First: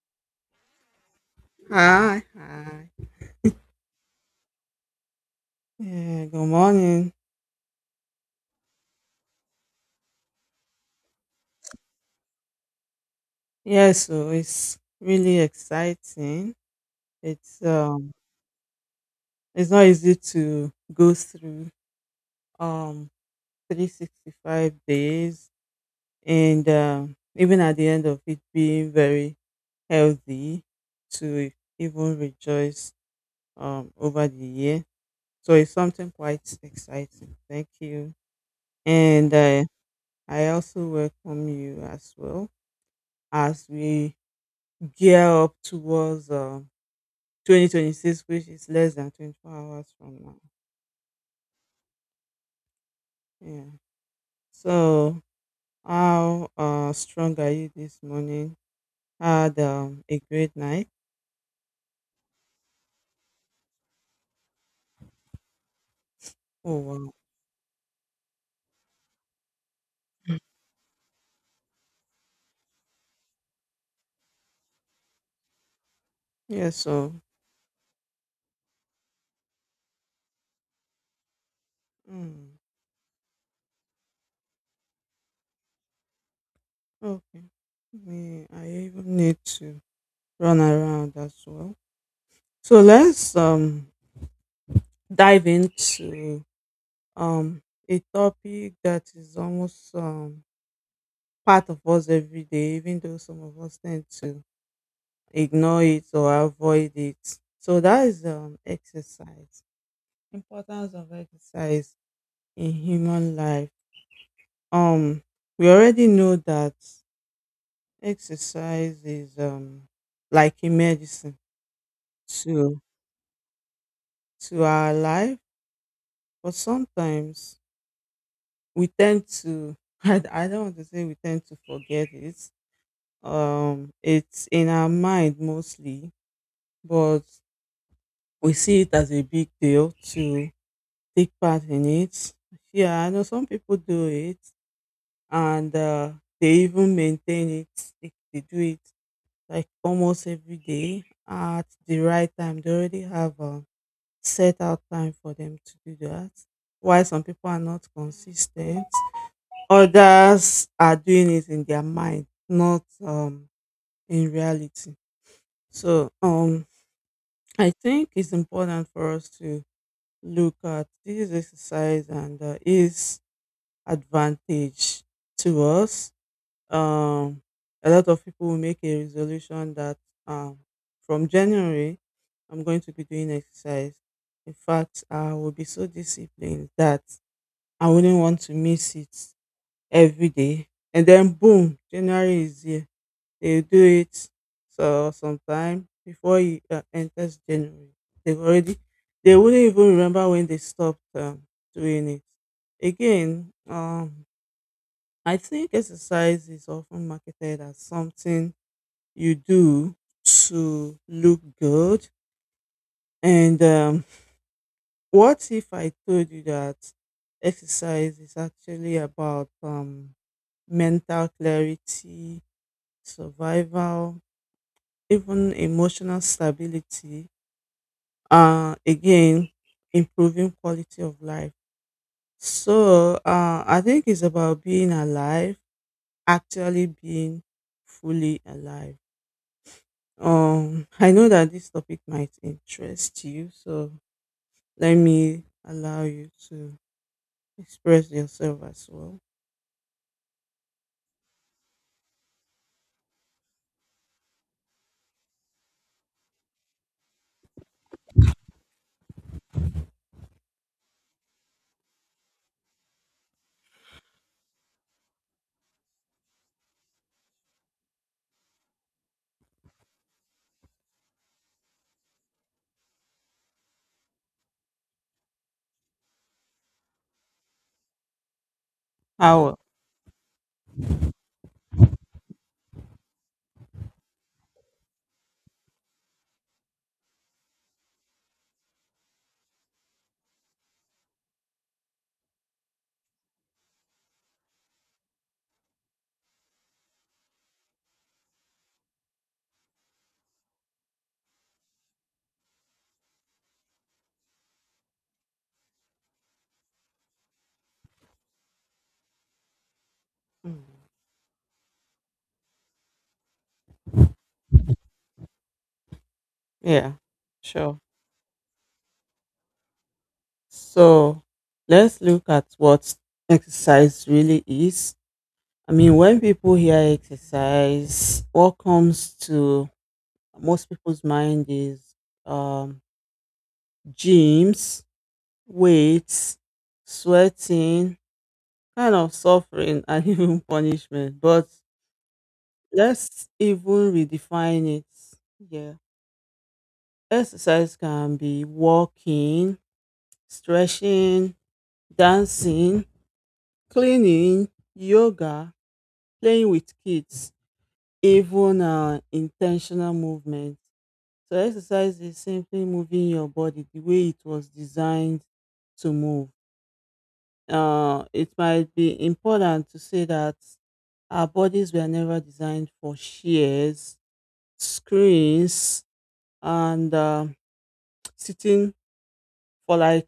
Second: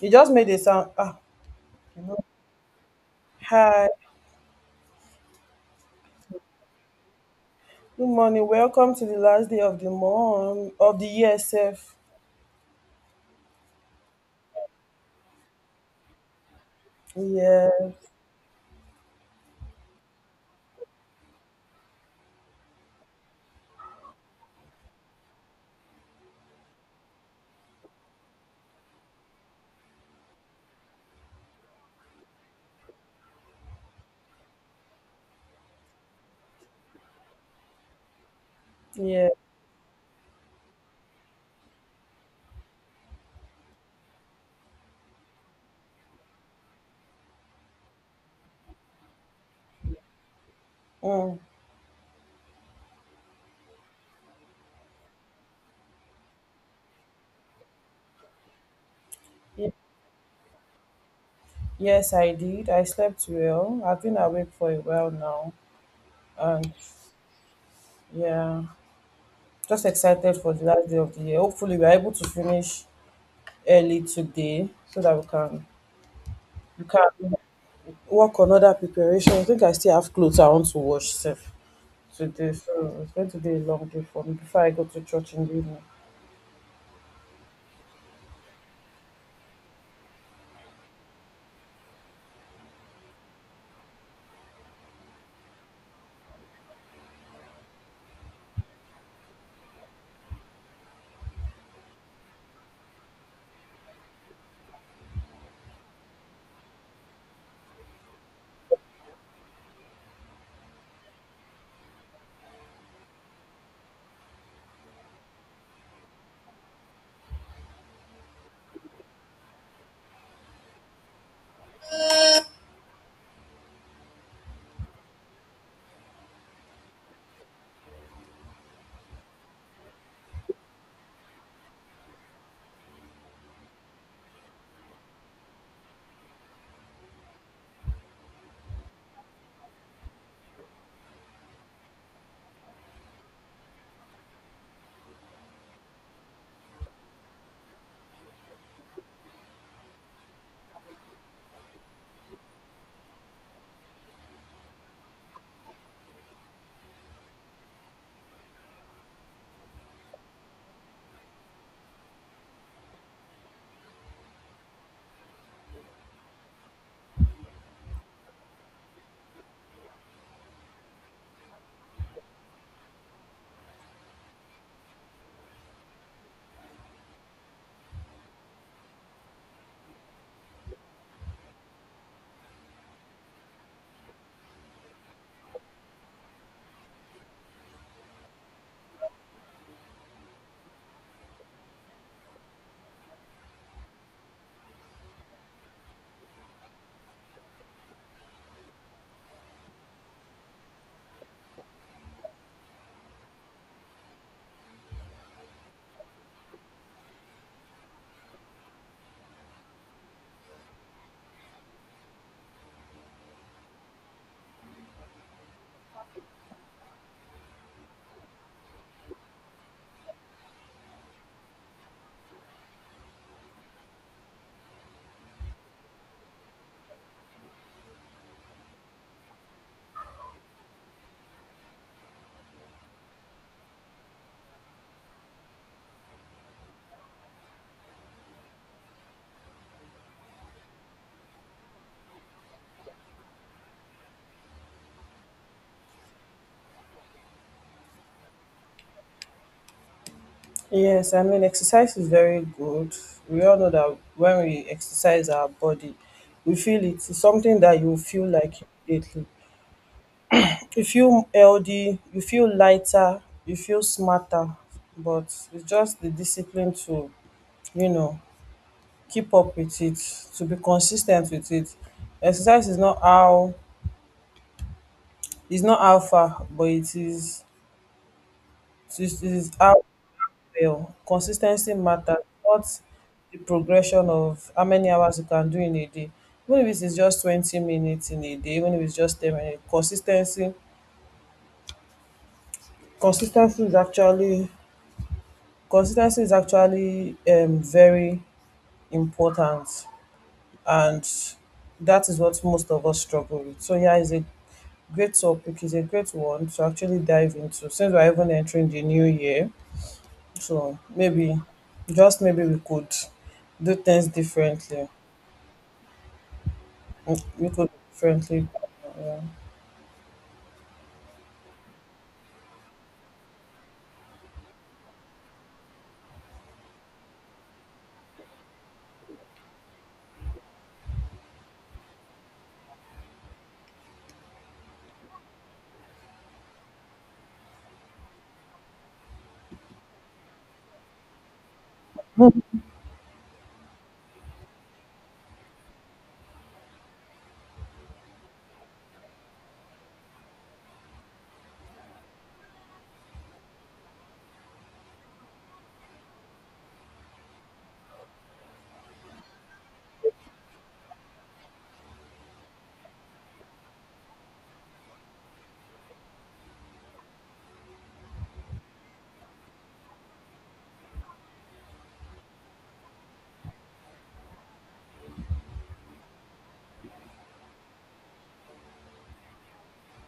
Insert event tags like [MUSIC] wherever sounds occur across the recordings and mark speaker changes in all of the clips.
Speaker 1: You just made a sound. You
Speaker 2: Hi,
Speaker 1: know.
Speaker 2: hi.
Speaker 1: Hi,
Speaker 2: Yeah, good morning.
Speaker 1: good morning. Welcome to the last day of the month of the year, self.
Speaker 2: Yeah, so it's really exciting. It's
Speaker 1: Yeah,
Speaker 2: um it's not easy to go through um 365 days, and even at the end of it being very healthy to even rejoice over the year. So it's something quite exciting. Thank you.
Speaker 1: yeah.
Speaker 2: And I also welcome you as well as we gear up towards 2026, which is less than 24 hours from now.
Speaker 1: Mm.
Speaker 2: Yeah. So, how strong are you this morning? Had
Speaker 1: Ye-
Speaker 2: a great night.
Speaker 1: Yes, I did. I slept well. I've been awake for a while now, and
Speaker 2: Oh, wow.
Speaker 1: yeah, just excited for the last day of the year. Hopefully, we're able to finish early today so that we can
Speaker 2: Yeah,
Speaker 1: we can
Speaker 2: so,
Speaker 1: work on other preparation. I think I still have clothes I want to wash, self, today,
Speaker 2: mm,
Speaker 1: so it's going to be a long day for me before I go to church in the evening.
Speaker 2: okay. Me, I even need to run around as well. So, let's dive into um, a topic that is almost part of us every day, even though some of us tend to ignore it or avoid it. So that is exercise. Importance of exercise in human life. Um we already know that exercise is like a medicine to to our life, but sometimes we tend to [LAUGHS] I don't want to say we tend to forget it. It's in our mind mostly, but we see it as a big deal to take part in it. Yeah, I know some people do it and they even maintain it. They do it like almost every day at the right time. They already have a set out time for them to do that. Why some people are not consistent, others are doing it in their mind, not in reality. So, I think it's important for us to look at this exercise and is advantage to us. Um, a lot of people will make a resolution that um, from January, I'm going to be doing exercise. In fact, I will be so disciplined that I wouldn't want to miss it every day. And then, boom, January is here. They do it so sometime before it enters January. They've already, they wouldn't even remember when they stopped doing it. Again, I think exercise is often marketed as something you do to look good. And what if I told you that exercise is actually about mental clarity, survival, even emotional stability? Again, improving quality of life. So I think it's about being alive, actually being fully alive. I know that this topic might interest you, so let me allow you to express yourself as well.
Speaker 1: Yes, I mean, exercise is very good. We all know that when we exercise our body, we feel it. It's something that you feel like immediately. You feel healthy, you feel lighter, you feel smarter, but it's just the discipline to, you know, keep up with it, to be consistent with it. Exercise is not how, it's not alpha, but it is, it
Speaker 2: How?
Speaker 1: is
Speaker 2: Well?
Speaker 1: how fail. Consis matters, not the progression of how many hours you can do in a day. Even if it is just 20 minutes in a day, even if it's just 10 minutes, consistency ten is actually consistency is actually very important, and that is what most of us struggle with. So yeah, it's a great topic, it's a great one to actually dive into since we're even entering the new year. So
Speaker 2: Mm,
Speaker 1: maybe just maybe we could do things differently.
Speaker 2: yeah,
Speaker 1: Mm, you could
Speaker 2: sure.
Speaker 1: friendly. Yeah.
Speaker 2: So let's look at what exercise really is. I mean, when people hear exercise, what comes to most people's mind is um, gyms, weights, sweating, kind of suffering, and [LAUGHS] even punishment. But let's even redefine it. Yeah. Exercise can be walking, stretching, dancing, cleaning, yoga, playing with kids, even intentional movement. So, exercise is simply moving your body the way it was designed to move. It might be important to say that our bodies were never designed for shears, screens, and sitting for like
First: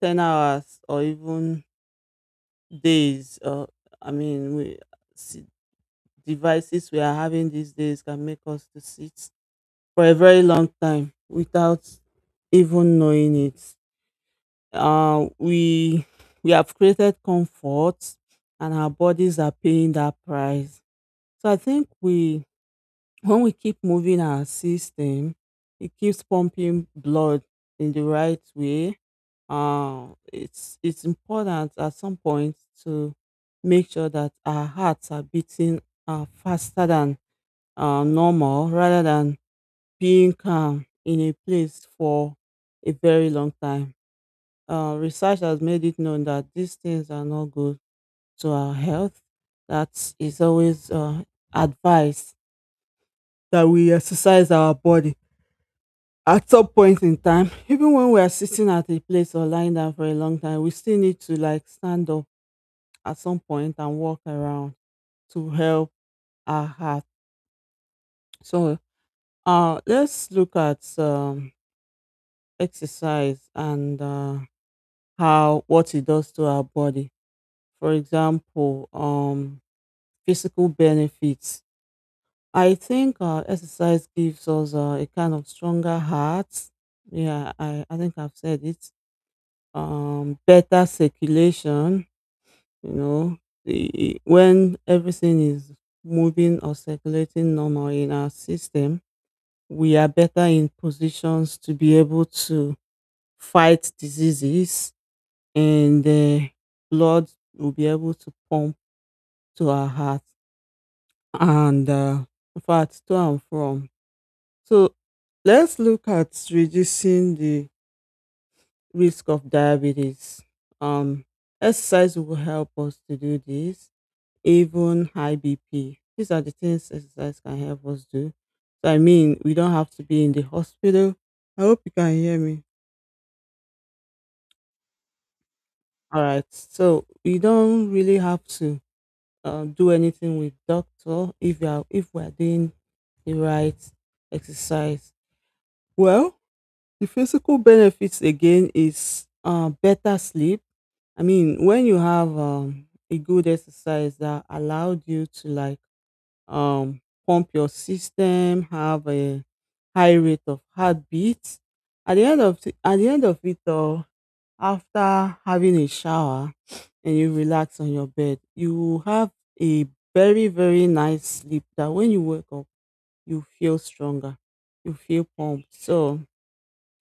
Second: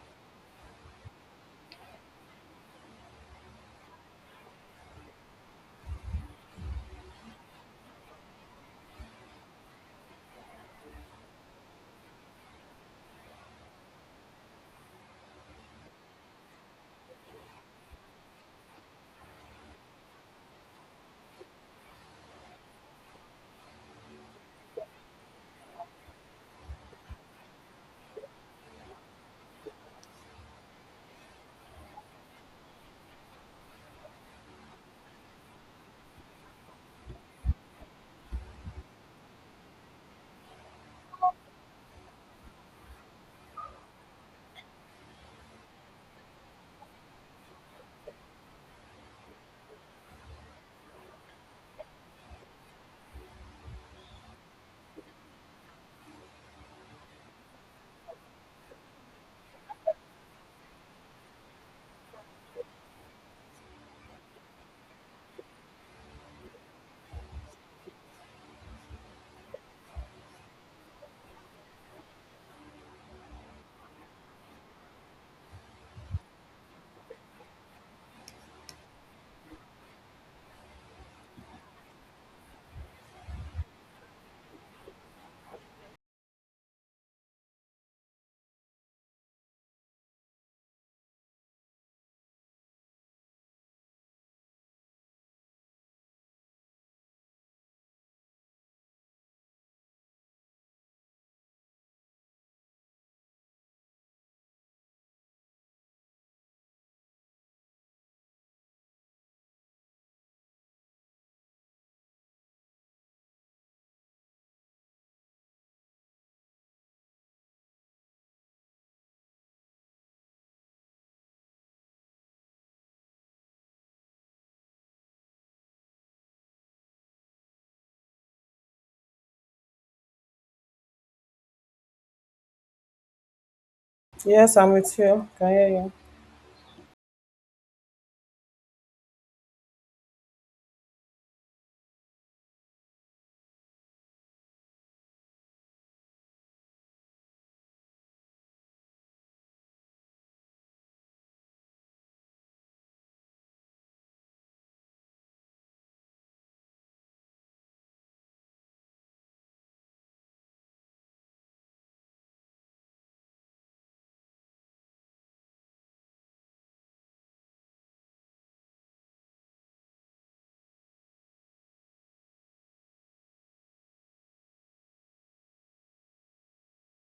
Speaker 2: 10 hours or even days, I mean we see, devices we are having these days can make us to sit for a very long time without even knowing it. Uh, we we have created comfort and our bodies are paying that price. So I think we when we keep moving our system, it keeps pumping blood in the right way. It's important at some point to make sure that our hearts are beating faster than normal rather than being calm in a place for a very long time. Research has made it known that these things are not good to our health. That is always advised that we exercise our body at some point in time, even when we are sitting at a place or lying down for a long time, we still need to like stand up at some point and walk around to help our heart. So let's look at exercise and how what it does to our body. For example, physical benefits. I think exercise gives us a kind of stronger heart. Yeah, I think I've said it. Better circulation. You know, the, when everything is moving or circulating normal in our system, we are better in positions to be able to fight diseases and blood will be able to pump to our heart and in fact to and from. So let's look at reducing the risk of diabetes. Um, exercise will help us to do this, even high BP. These are the things exercise can help us do. So I mean, we don't have to be in the hospital. I hope you can hear me.
Speaker 1: Yes, I'm with you. Can hear you.
Speaker 2: All right. So we don't really have to do anything with doctor if we are doing the right exercise. Well, the physical benefits again is better sleep. I mean, when you have a good exercise that allowed you to like um, pump your system, have a high rate of heartbeat. At the end of it all, after having a shower and you relax on your bed, you will have a very very nice sleep. That when you wake up, you feel stronger, you feel pumped. So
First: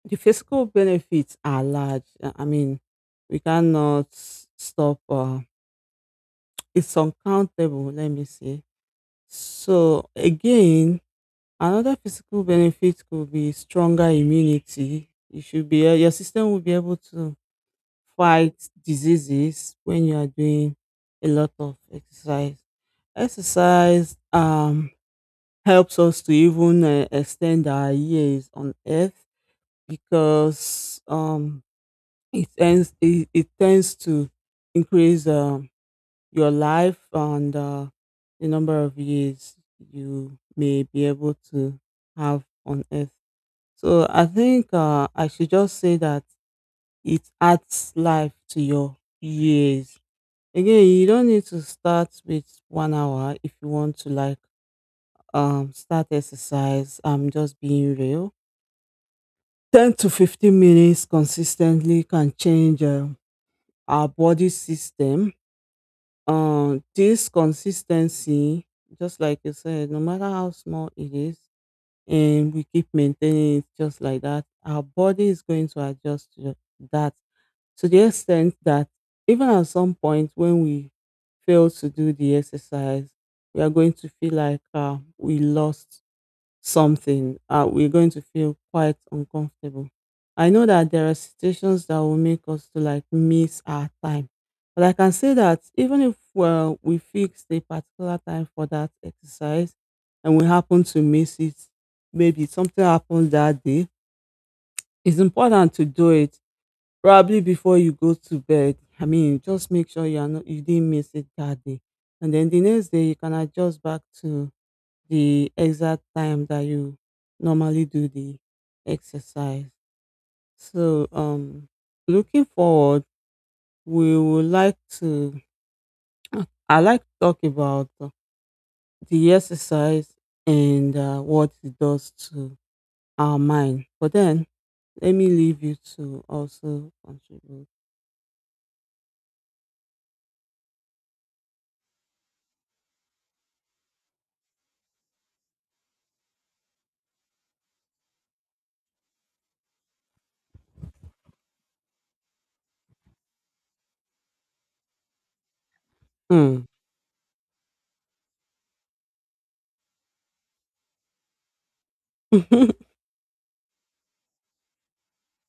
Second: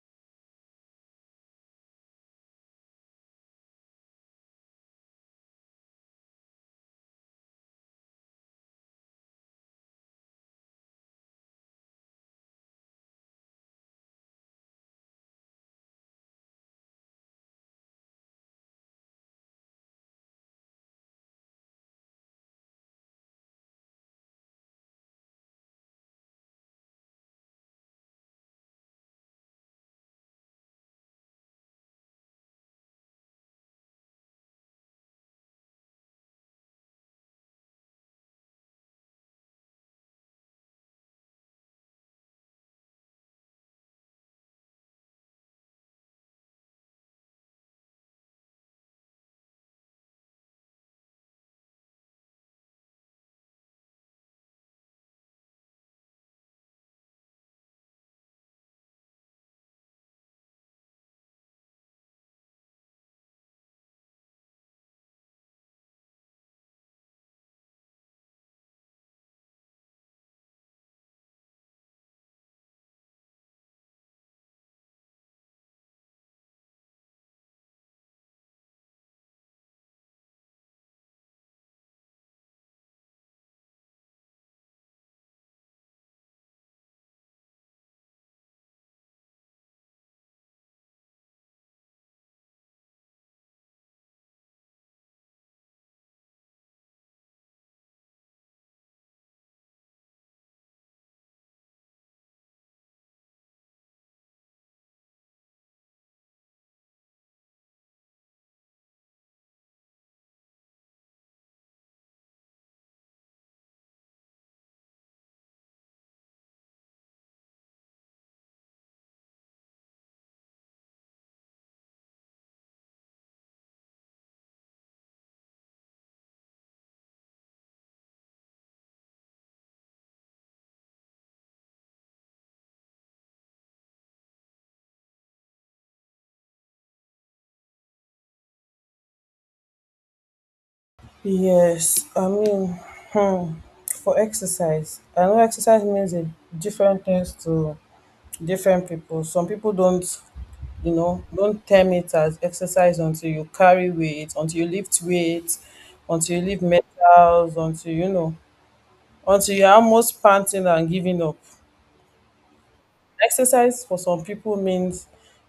Speaker 2: the physical benefits are large. I mean, we cannot stop. It's uncountable. Let me say. So again, another physical benefit could be stronger immunity. Your system will be able to fight diseases when you are doing a lot of exercise. Exercise helps us to even extend our years on earth because it tends to increase your life and the number of years you may be able to have on earth. So I think I should just say that it adds life to your years. Again, you don't need to start with 1 hour if you want to like start exercise. I'm just being real. 10 to 15 minutes consistently can change our body system. This consistency, just like you said, no matter how small it is, and we keep maintaining it just like that, our body is going to adjust to that to the extent that even at some point when we fail to do the exercise, we are going to feel like we lost something. We're going to feel quite uncomfortable. I know that there are situations that will make us to like miss our time. But I can say that even if, well, we fixed a particular time for that exercise and we happen to miss it, maybe something happened that day, it's important to do it probably before you go to bed. I mean, just make sure you are not, you didn't miss it that day. And then the next day you can adjust back to the exact time that you normally do the exercise. So looking forward, we would like to I like to talk about the exercise and what it does to our mind. But then let me leave you to also contribute.
Speaker 1: Yes, I mean, hmm, for exercise, I know exercise means a different things to different people. Some people don't, don't term it as exercise until you carry weight, until you lift weight, until you lift
Speaker 2: Mm.
Speaker 1: metals, until you know, until you're almost panting and giving up.
Speaker 2: [LAUGHS]
Speaker 1: Exercise for some people means,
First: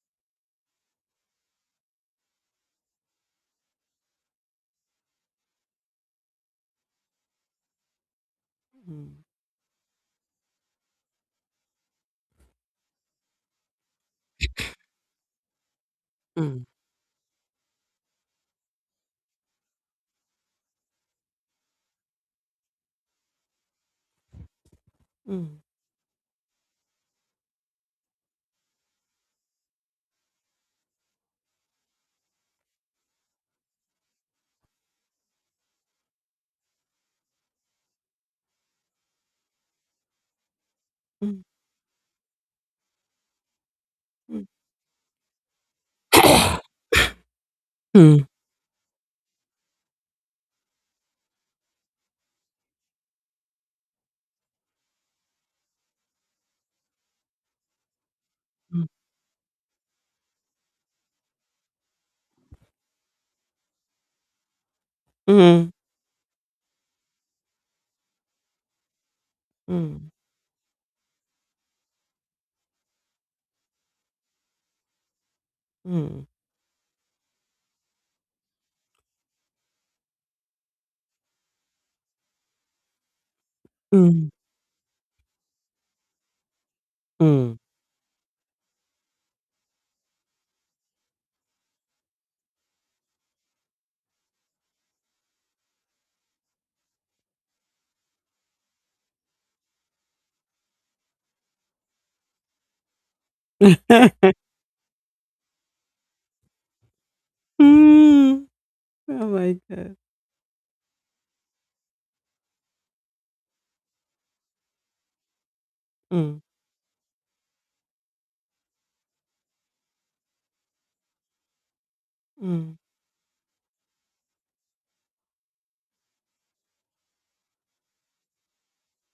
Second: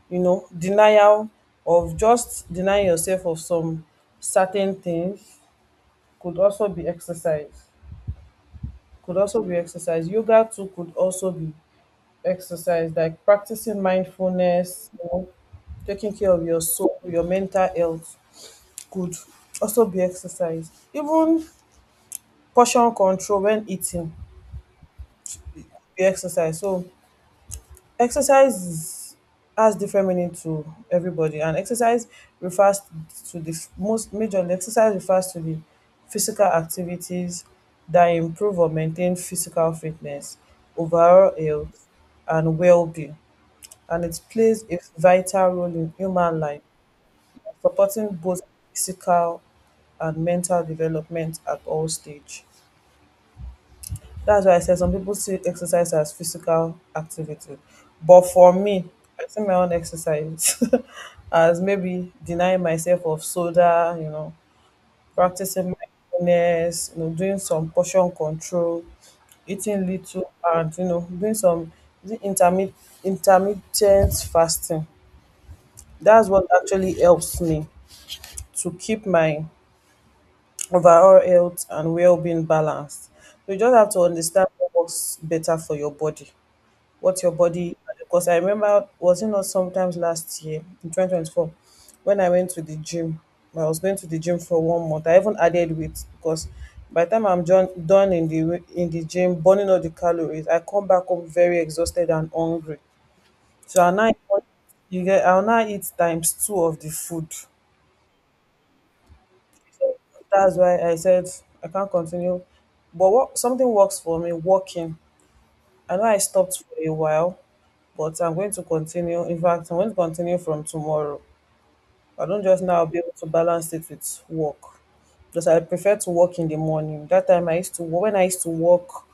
Speaker 1: you know, denial of just denying yourself of some certain things could also be exercise. Could
Speaker 2: Mm.
Speaker 1: also be exercise. Yoga too could also be exercise, like practicing mindfulness, you know, taking care of your
Speaker 2: Mm.
Speaker 1: soul, your mental health could also be exercise. Even portion control when eating
Speaker 2: Mm. [LAUGHS]
Speaker 1: be exercise. So exercise is, has different meaning to everybody, and exercise refers to the most majorly exercise refers to the physical activities that improve or maintain physical fitness, overall
Speaker 2: Mm,
Speaker 1: health, and well-being. And it
Speaker 2: mm.
Speaker 1: plays a vital role in human life,
Speaker 2: [COUGHS]
Speaker 1: supporting
Speaker 2: Mm,
Speaker 1: both physical and mental development at all stage. That's why I said some people see exercise as physical activity. But for me,
Speaker 2: mm,
Speaker 1: I see my own exercise [LAUGHS] as maybe denying myself of soda, you know, practicing mindfulness, you know, doing some portion control, eating
Speaker 2: mm,
Speaker 1: little and, you know, doing some is it intermittent fasting.
Speaker 2: mm,
Speaker 1: That's what actually helps me to keep my overall health and well being balanced. You just have to
Speaker 2: mm,
Speaker 1: understand what works better for your body. What your
Speaker 2: mm.
Speaker 1: body, because I remember was it not sometimes last year in 2024 when I went to the gym. I was going to the gym for 1 month. I even added weight because by the time I'm done in the in the gym burning all the calories, I come back home very exhausted and hungry. So
Speaker 2: [LAUGHS]
Speaker 1: you get I'll now eat times two of the food. So
Speaker 2: Mm. Oh my god.
Speaker 1: that's why I said I can't continue. But what something works for me, walking. I know I
Speaker 2: Mm,
Speaker 1: stopped for a while, but I'm going to continue. In fact, I'm going to continue from tomorrow. I don't just
Speaker 2: mm,
Speaker 1: now be able to balance it with work because I prefer to work in the morning. That time I used to when I used to walk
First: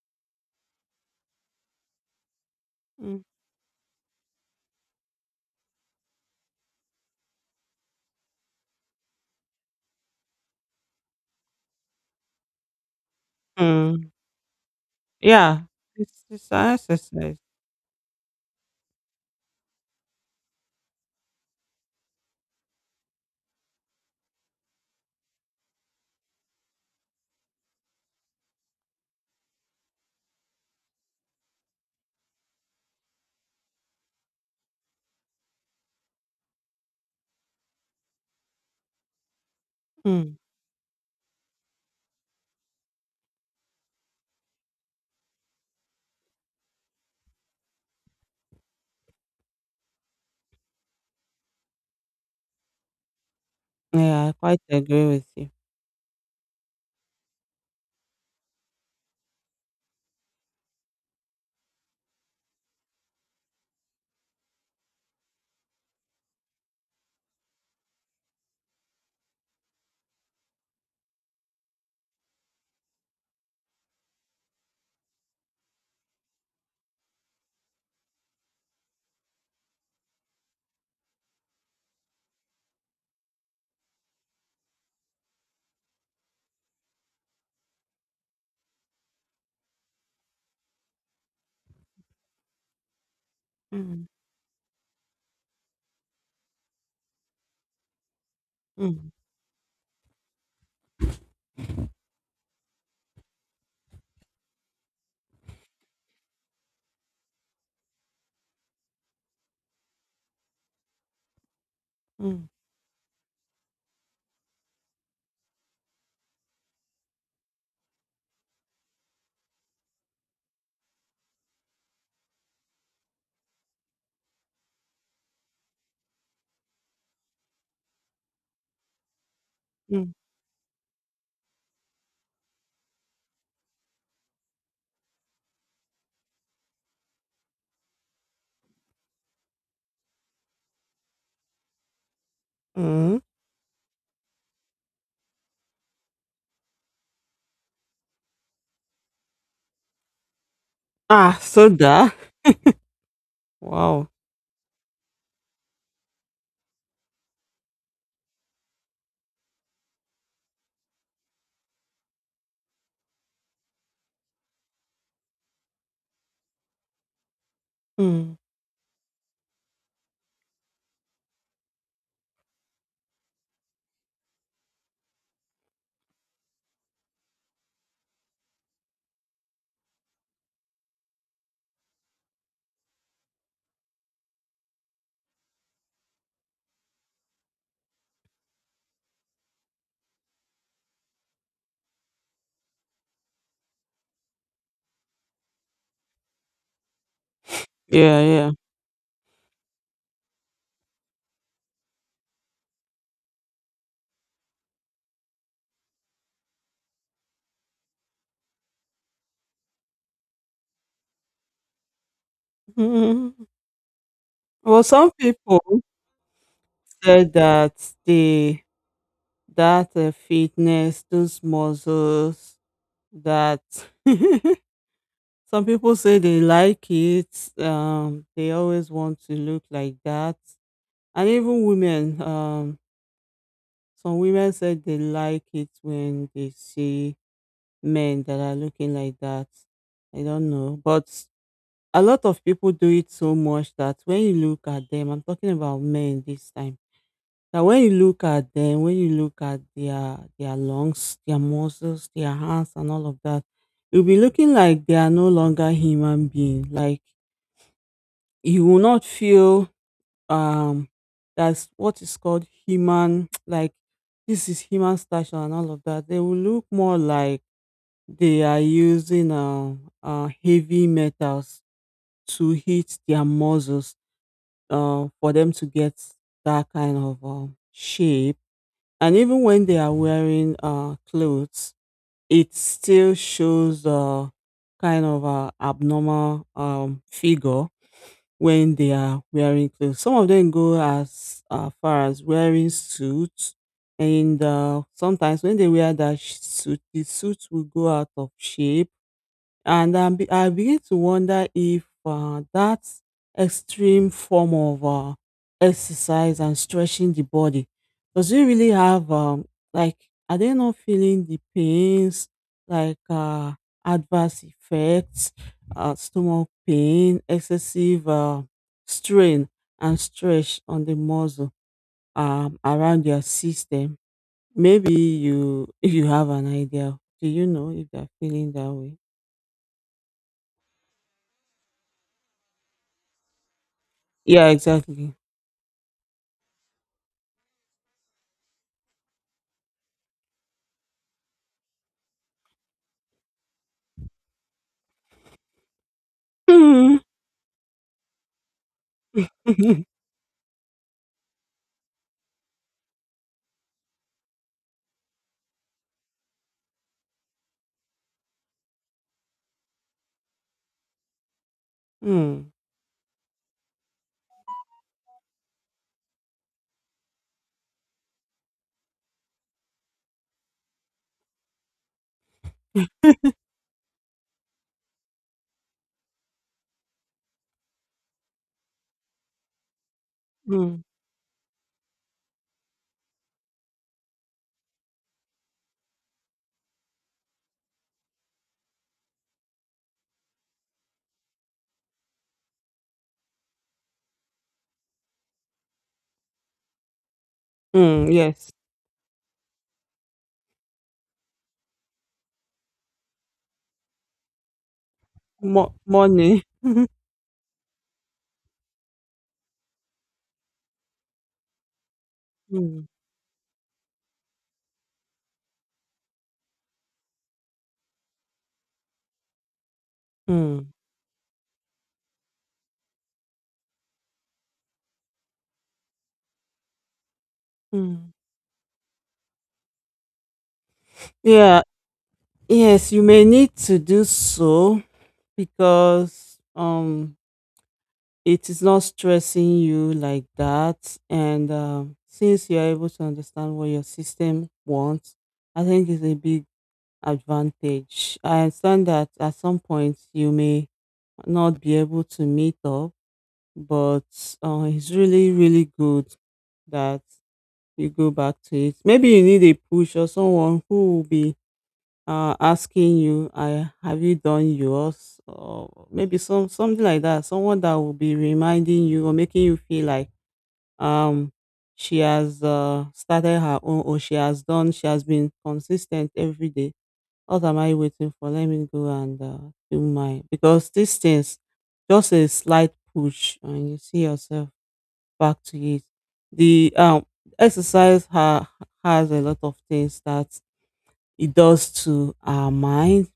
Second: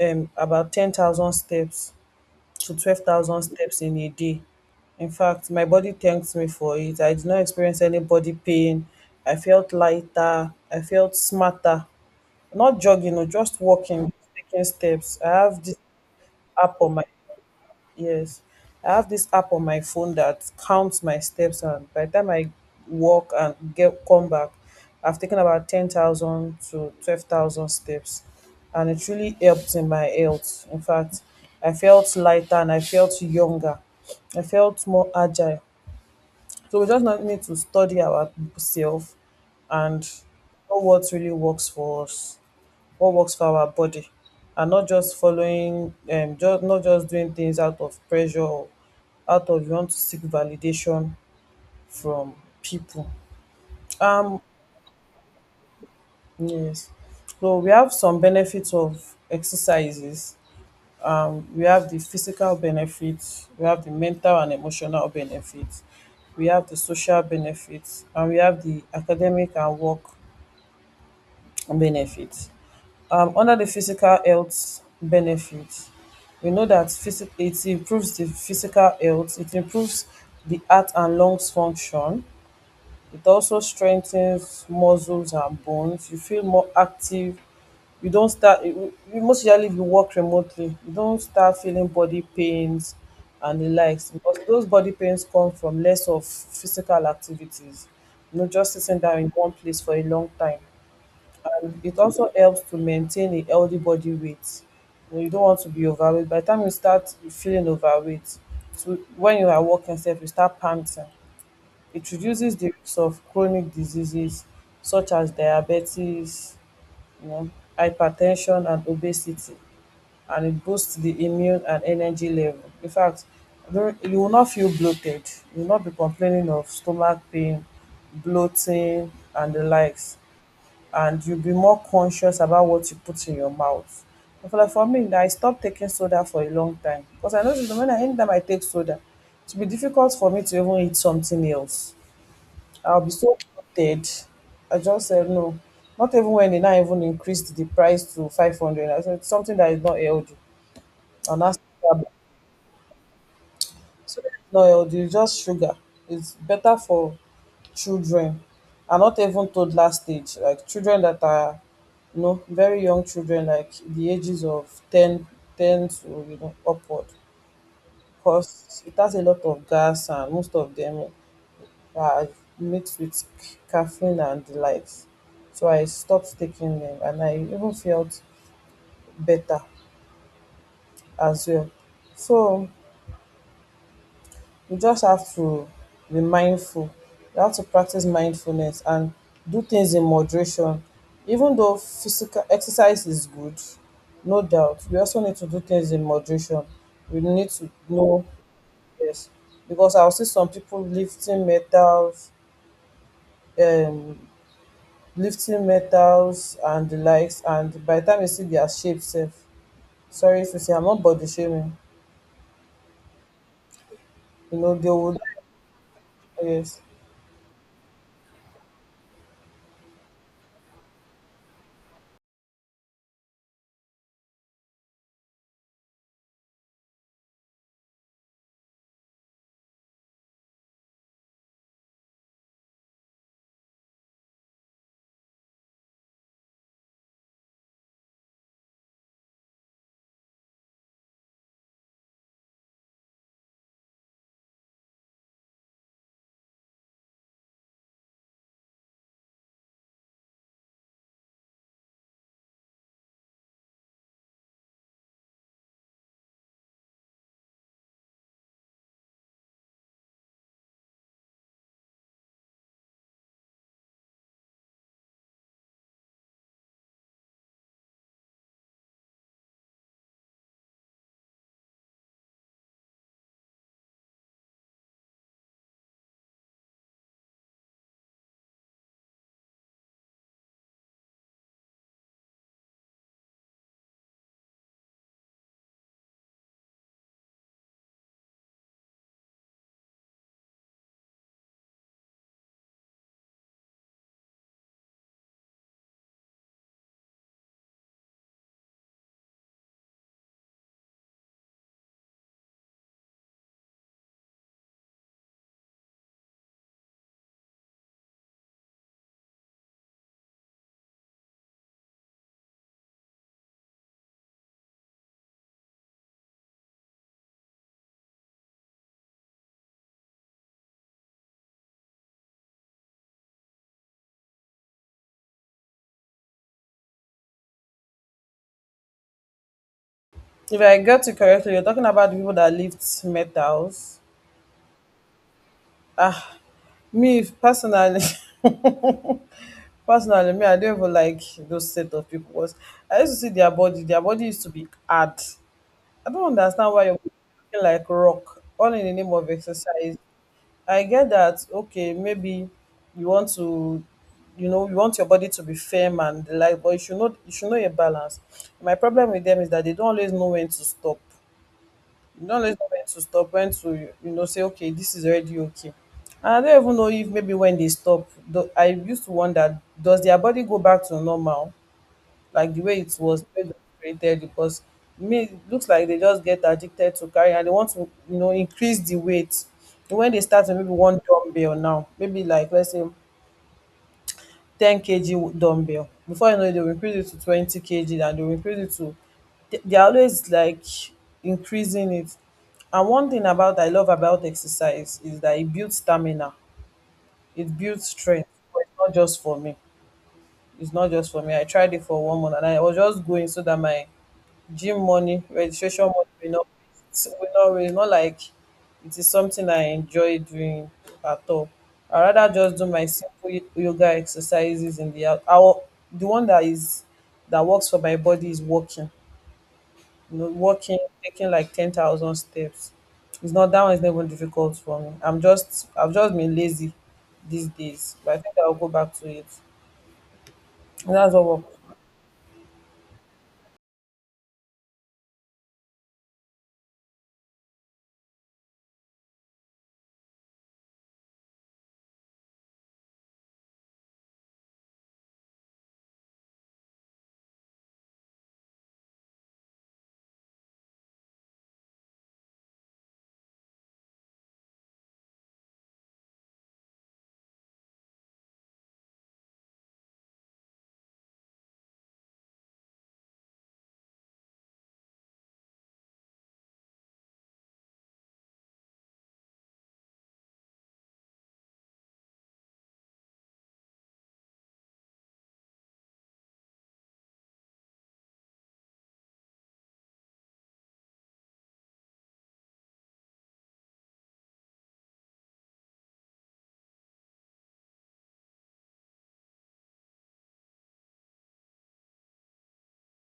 Speaker 1: about 10,000 steps to twelve
Speaker 2: mm,
Speaker 1: thousand steps in a day. In fact, my body thanks me for it. I did not experience any body pain. I felt lighter. I felt smarter. Not jogging, or just
Speaker 2: mm.
Speaker 1: walking, taking steps. I
Speaker 2: Yeah,
Speaker 1: have this
Speaker 2: it's an
Speaker 1: app on my—
Speaker 2: exercise.
Speaker 1: Yes, I have this app on my phone that counts my steps, and by the time I walk and get come back, I've taken about 10,000 to 12,000 steps, and it really helped in my health. In fact, I felt lighter and I felt younger. I felt more agile. So we just not need to study our self and
Speaker 2: Mm.
Speaker 1: know what really works for us, what works for our body, and not just following just not just doing things out of pressure or out of you want to seek validation from people.
Speaker 2: Yeah, I
Speaker 1: um
Speaker 2: quite agree with you.
Speaker 1: yes, so we have some benefits of exercises. We have the physical benefits, we have the mental and emotional benefits, we have the social benefits, and we have the academic and work benefits. Under the physical health benefits, we know that it improves the physical health, it improves the heart and lungs function, it also strengthens muscles and bones, you feel more active. You don't start most usually if you work remotely you don't start feeling body pains and the
Speaker 2: Mm,
Speaker 1: likes, because those body pains come from less of physical activities, you know, just sitting
Speaker 2: mm,
Speaker 1: down in one place for a long time. It also helps to maintain a healthy body weight. You know, you don't want to be overweight. By the time you start feeling overweight, so when you are walking self, you start panting. It
Speaker 2: mm,
Speaker 1: reduces the risk of chronic diseases such as diabetes, you know, hypertension and obesity, and it boosts the immune and energy level. In fact, there- you will not feel bloated. You will not be complaining of stomach pain, bloating, and the
Speaker 2: mm,
Speaker 1: likes, and you'll be more conscious about what you put in your mouth. But for, like for me, I stopped taking soda for a long time because I noticed that when I anytime I take soda, it will be difficult for me to even eat something else. I'll be
Speaker 2: mm.
Speaker 1: so bloated. I just said no. Not even when they now even increased the price to 500. I said something that is not healthy.
Speaker 2: Ah,
Speaker 1: And that's—
Speaker 2: soda. Wow.
Speaker 1: so no, it's just sugar. It's better for children and not even toddler stage, like children that are, you know, very young children, like the ages of 10, 10 to, you know, upward.
Speaker 2: Mm.
Speaker 1: Because it has a lot of gas and most of them are mixed with caffeine and the likes. So I stopped taking them and I even felt better as well. So you just have to be mindful. You have to practice mindfulness and do things in moderation. Even though physical exercise is good, no doubt, we also need to do things in moderation. We need to
Speaker 2: Yeah,
Speaker 1: know,
Speaker 2: yeah.
Speaker 1: yes, because I'll see some people um, lifting metals and the likes, and by the time you see their shape, sef, sorry if you say I'm not body shaming,
Speaker 2: Mm.
Speaker 1: you know
Speaker 2: Well,
Speaker 1: they
Speaker 2: some
Speaker 1: would—
Speaker 2: people
Speaker 1: yes.
Speaker 2: said that the that fitness, those muscles, that [LAUGHS] some people say they like it. They always want to look like that, and even women. Some women said they like it when they see men that are looking like that. I don't know, but a lot of people do it so much that when you look at them, I'm talking about men this time. Now, when you look at them, when you look at their lungs, their muscles, their hands, and all of that, you'll be looking like they are no longer human being. Like you will not feel um that's what is called human. [TSK] Like this is human stature and all of that. They will look more like they are using heavy metals to hit their muscles for them to get that kind of shape, and even when they are wearing clothes, it still shows kind of a abnormal figure when they are wearing clothes. Some of them go as far as wearing suits, and sometimes when they wear that suit, the suit will go out of shape and I begin to wonder if that extreme form of exercise and stretching the body, does it really have like, are they not feeling the pains like adverse effects, stomach pain, excessive strain and stretch on the muscle around your system? Maybe you, if you have an idea, do you know if they're feeling that way?
Speaker 1: If I got you correctly, you're talking about the people that lift metals.
Speaker 2: Yeah, exactly.
Speaker 1: Ah, me if- personally, [LAUGHS] personally, me I don't even like those set of people. Was I used to see their body. Their body used to be hard. I don't understand why you're
Speaker 2: Mhm. Mhm.
Speaker 1: looking like rock, all in the name of exercise.
Speaker 2: [LAUGHS]
Speaker 1: I get that. Okay, maybe you want to, you know, you want your body to be firm and the like, but you should know your balance. My problem with them is that they don't always know when to stop. You don't
Speaker 2: Mm.
Speaker 1: let when to stop, when to, you know, say, okay, this is already okay. And I don't even know if maybe when they stop, I used to wonder, does their body go back to normal, like the way it was when they were created? Because me, it looks like they just get addicted to carrying and they want to, you know, increase the weight. And when they start with maybe
Speaker 2: Mm.
Speaker 1: one dumbbell now, maybe like, let's say, 10 kg dumbbell, before you know it they will increase it to 20 kg, and they will increase it to they are always like increasing it. And one thing about I love about exercise is that it builds stamina, it builds
Speaker 2: Mm, [LAUGHS]
Speaker 1: strength,
Speaker 2: yes.
Speaker 1: but it's not just for me it's not just for me I tried it for 1 month and I was just going so that my gym money
Speaker 2: Mo
Speaker 1: registration money will
Speaker 2: money.
Speaker 1: not
Speaker 2: [LAUGHS]
Speaker 1: raise, not like it is something I enjoy doing at all. I rather just do
Speaker 2: Mm.
Speaker 1: my simple yoga exercises in the out. The one that works for my body is walking, you know,
Speaker 2: Mm.
Speaker 1: walking, taking like 10,000 steps. It's not that — one is not even difficult for me. I'm just — I've just been lazy these days,
Speaker 2: Mm.
Speaker 1: but I think I'll go back to it. That's all.
Speaker 2: Yeah. Yes, you may need to do so because, it is not stressing you like that, and, since you're able to understand what your system wants, I think it's a big advantage. I understand that at some point you may not be able to meet up, but it's really good that you go back to it. Maybe you need a push or someone who will be asking you, I have you done yours, or maybe something like that, someone that will be reminding you or making you feel like um she has started her own, or she has done, she has been consistent every day. What am I waiting for? Let me go and do mine, because these things, just a slight push and you see yourself back to it. The exercise ha- has a lot of things that it does to our mind.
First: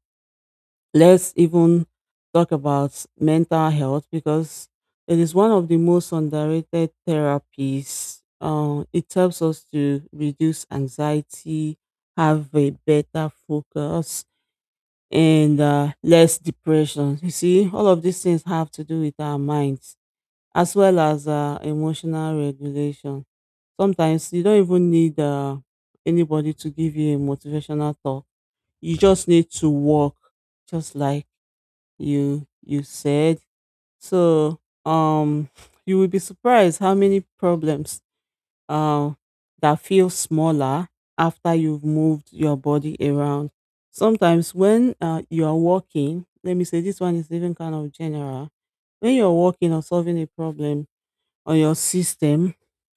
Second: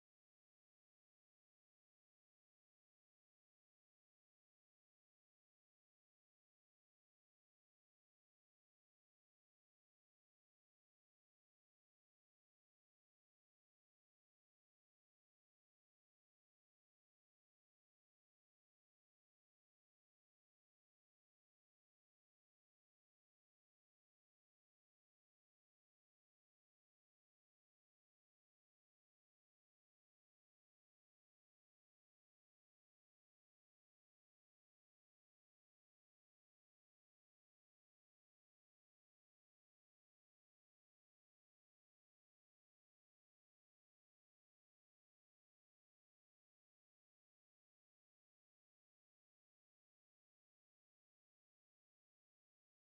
Speaker 2: Let's even talk about mental health, because it is one of the most underrated therapies. It helps us to reduce anxiety, have a better focus, and less depression. You see, all of these things have to do with our minds, as well as emotional regulation. Sometimes you don't even need anybody to give you a motivational talk. You just need to walk, just like you said. So um, you will be surprised how many problems uh, that feel smaller after you've moved your body around. Sometimes when you are walking, let me say this one is even kind of general. When you're walking or solving a problem on your system,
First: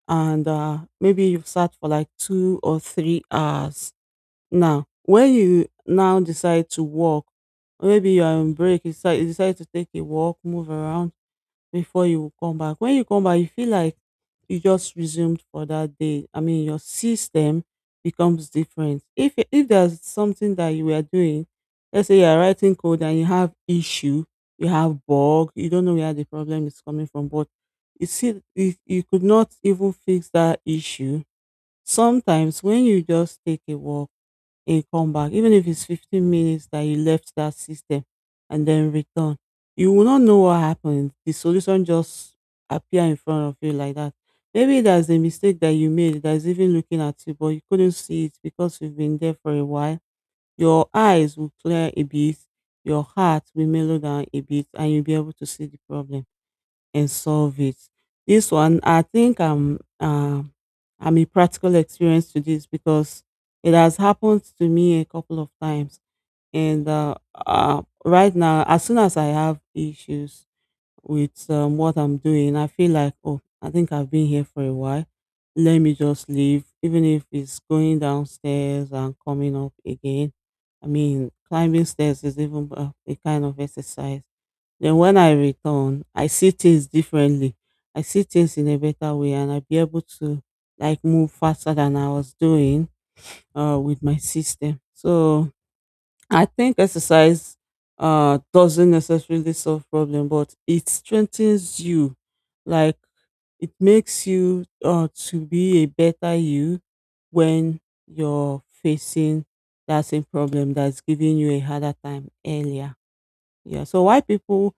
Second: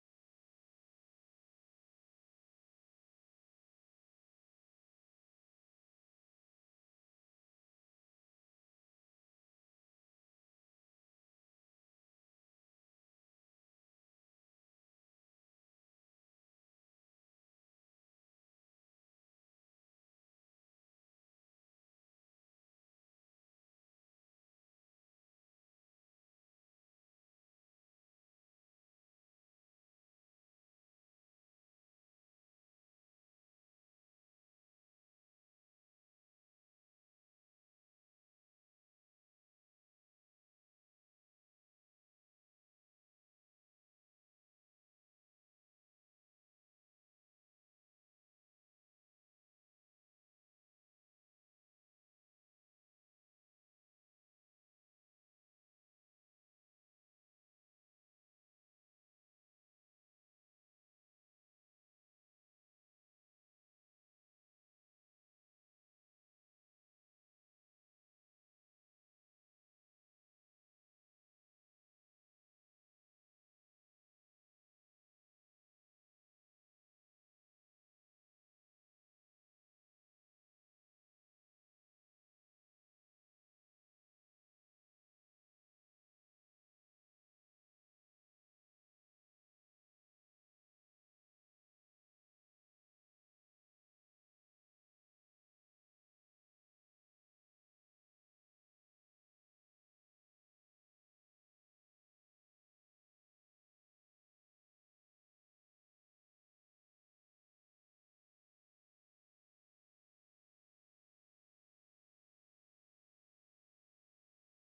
Speaker 2: and maybe you've sat for like 2 or 3 hours. Now, when you now decide to walk, or maybe you're on break, you decide to take a walk, move around, before you come back. When you come back, you feel like you just resumed for that day. I mean, your system becomes different. If there's something that you were doing, let's say you're writing code and you have issue, you have bug, you don't know where the problem is coming from, but you see, you could not even fix that issue. Sometimes when you just take a walk and come back, even if it's 15 minutes that you left that system and then return, you will not know what happened. The solution just appear in front of you like that. Maybe there's a mistake that you made that's even looking at you, but you couldn't see it because you've been there for a while. Your eyes will clear a bit, your heart will mellow down a bit, and you'll be able to see the problem and solve it. This one, I think I'm a practical experience to this, because it has happened to me a couple of times. And Right now, as soon as I have issues with what I'm doing, I feel like, oh, I think I've been here for a while. Let me just leave, even if it's going downstairs and coming up again. I mean, climbing stairs is even a kind of exercise. Then when I return, I see things differently. I see things in a better way, and I'll be able to like move faster than I was doing with my system. So I think exercise doesn't necessarily solve problem, but it strengthens you. Like it makes you to be a better you when you're facing that same problem that's giving you a harder time earlier. Yeah. So why people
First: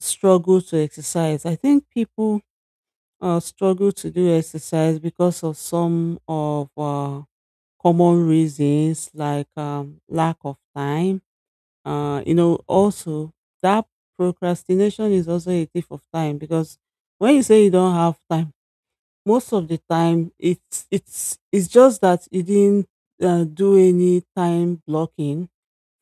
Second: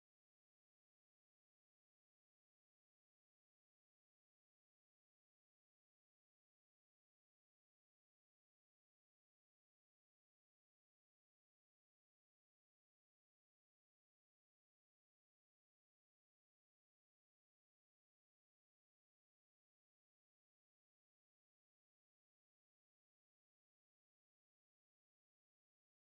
Speaker 2: struggle to exercise? I think people struggle to do exercise because of some of common reasons like lack of time. You know, also that procrastination is also a thief of time, because when you say you don't have time, most of the time it's just that you didn't do any time blocking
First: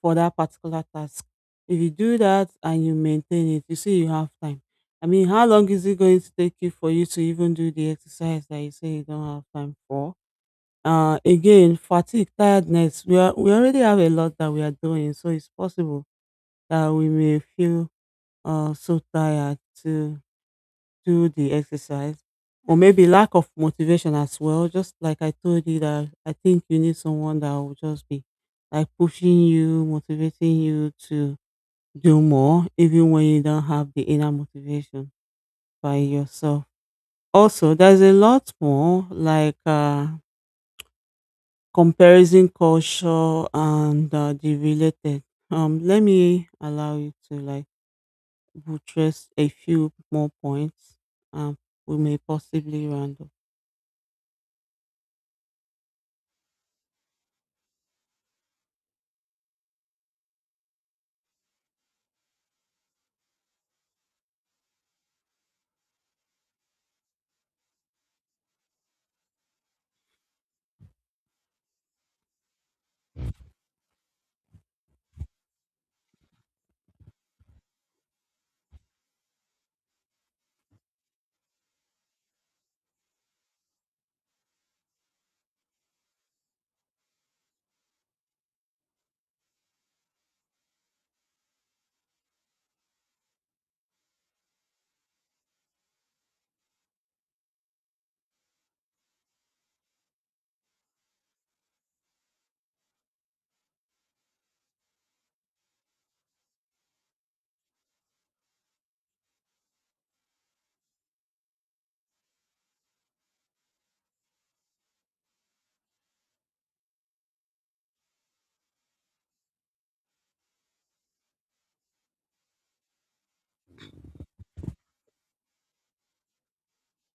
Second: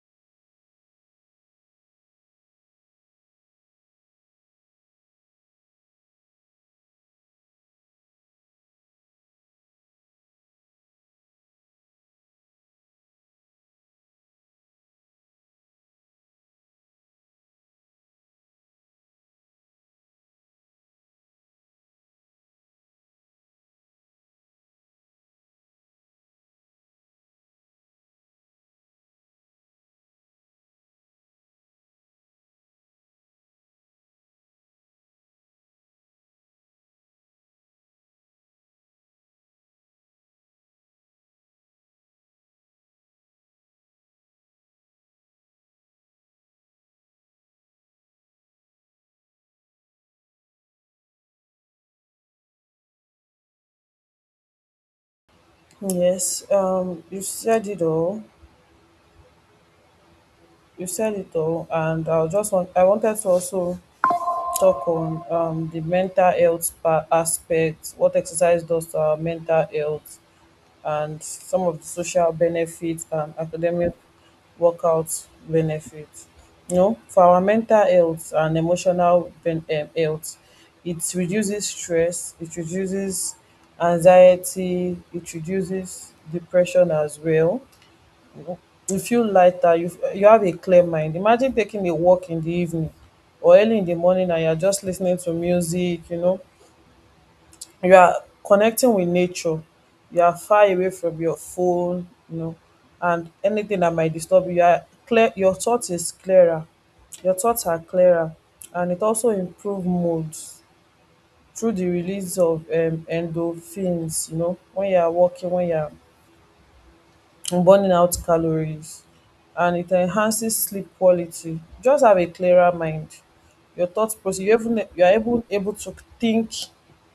Speaker 2: for that particular task. If you do that and you maintain it, you see you have time. I mean, how long is it going to take you for you to even do the exercise that you say you don't have time for? Again, fatigue, tiredness. We already have a lot that we are doing, so it's possible that we may feel so tired to do the exercise, or maybe lack of motivation as well. Just like I told you that I think you need someone that will just be like pushing you, motivating you to do more even when you don't have the inner motivation by yourself. Also, there's a lot more like comparison culture and the related. Let me allow you to like buttress a few more points. Um, we may possibly round up.
Speaker 1: Yes, you said it all. You said it all, and I wanted to also talk on the mental health aspect, what exercise does to our mental health and some of the social benefits and academic workout benefits. You know, for our mental health and emotional health, it reduces stress, it reduces anxiety, it reduces depression as well. You feel lighter, you have a clear mind. Imagine taking a walk in the evening or early in the morning and you're just listening to music, you know, you are connecting with nature, you are far away from your phone, you know, and anything that might disturb you. You are clear your thought is clearer your thoughts are clearer, and it also improve mood through the release of endorphins. You know, when you are walking, when you are and burning out calories, and it enhances sleep quality. Just have a clearer mind. Your thought process, you even you are able to think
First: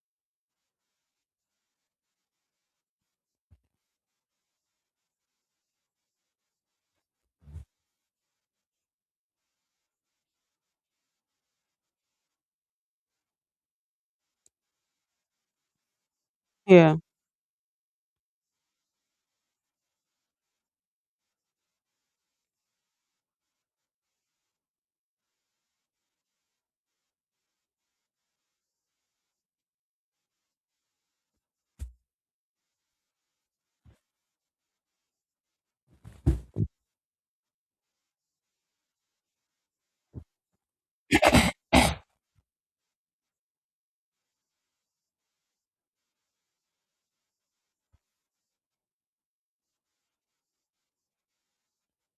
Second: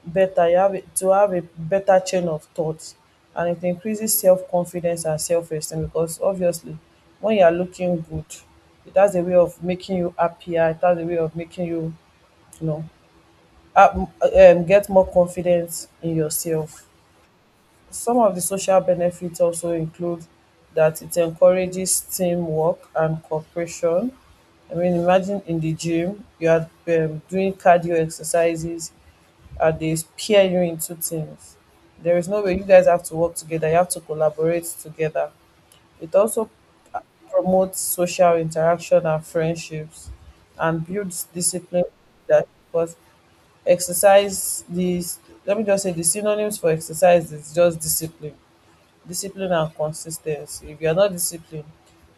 Speaker 1: better. To have a better chain of thoughts, and it increases self confidence and self esteem because obviously, when you are looking good, it has a way of making you happier. It has a way of making you, you know, get more confidence in yourself.
Speaker 2: Yeah.
Speaker 1: Some of the social benefits also include that it encourages teamwork and cooperation. I mean, imagine in the gym, you are doing cardio exercises and they pair you into teams. There is no way — you guys have to work together, you have to collaborate together. It also promotes social interaction and friendships and builds discipline, that because exercise these — let me just say the synonyms for exercise is just discipline, discipline and consistency. If you are not disciplined,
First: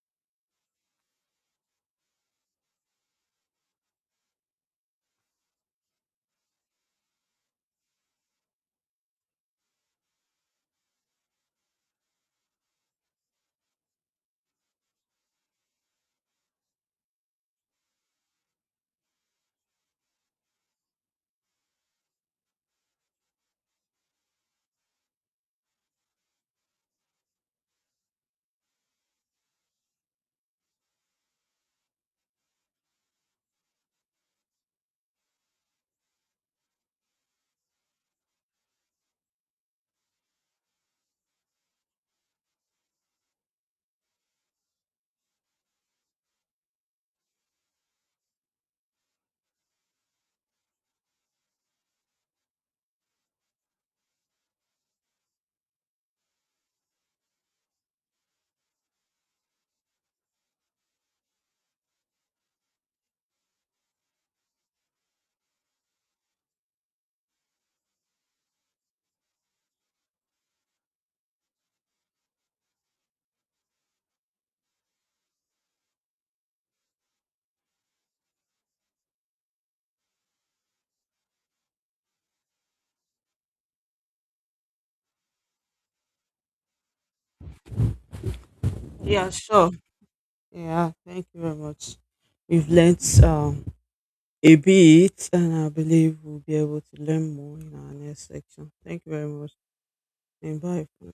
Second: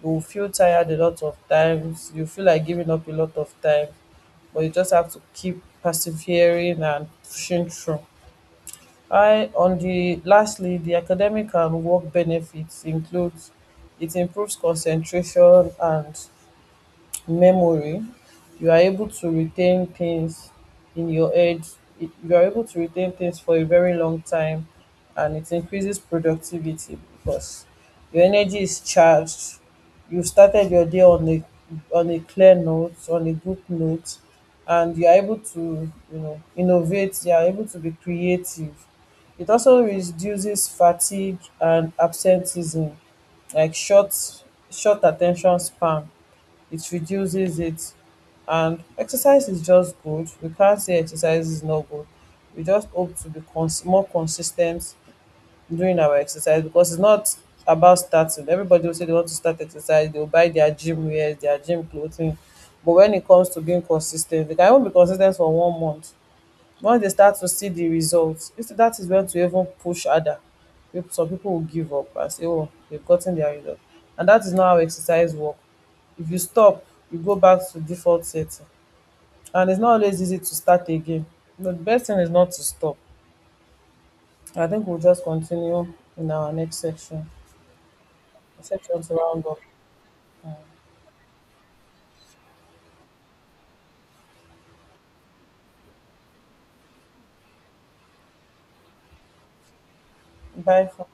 Speaker 1: you will feel tired a lot of times, you feel like giving up a lot of times, but you just have to keep persevering and pushing through. I on the lastly the academic and work benefits includes it improves concentration and memory. You are able to retain things in your head, you are able to retain things for a very long time. And it increases productivity because your energy is charged. You started your day on a — on a clear note, on a good note, and you are able to, you know, innovate, you are able to be creative. It also reduces fatigue and absenteeism, like short attention span, it reduces it. And exercise is just good. We can't say exercise is not good. We just hope to be more consistent during our exercise because it's not about starting. Everybody will say they want to start exercise, they'll buy their gym wear, their gym clothing. But when it comes to being consistent, they can even be consistent for one month. Once they start to see the results, result, that is when to even push harder. Some people will give up and say, oh, they've gotten their result, and that is not how exercise work. If you stop, you go back to default setting, and it's not always easy to start again. You know, the best thing is not to stop. I think we'll just continue in our next section to
Speaker 2: Yeah.
Speaker 1: round up.
Speaker 2: Sure. Yeah. Thank you very much. We've learnt a bit, and I believe we'll be able to learn more in our next section. Thank you very much. And bye.
Speaker 1: Bye for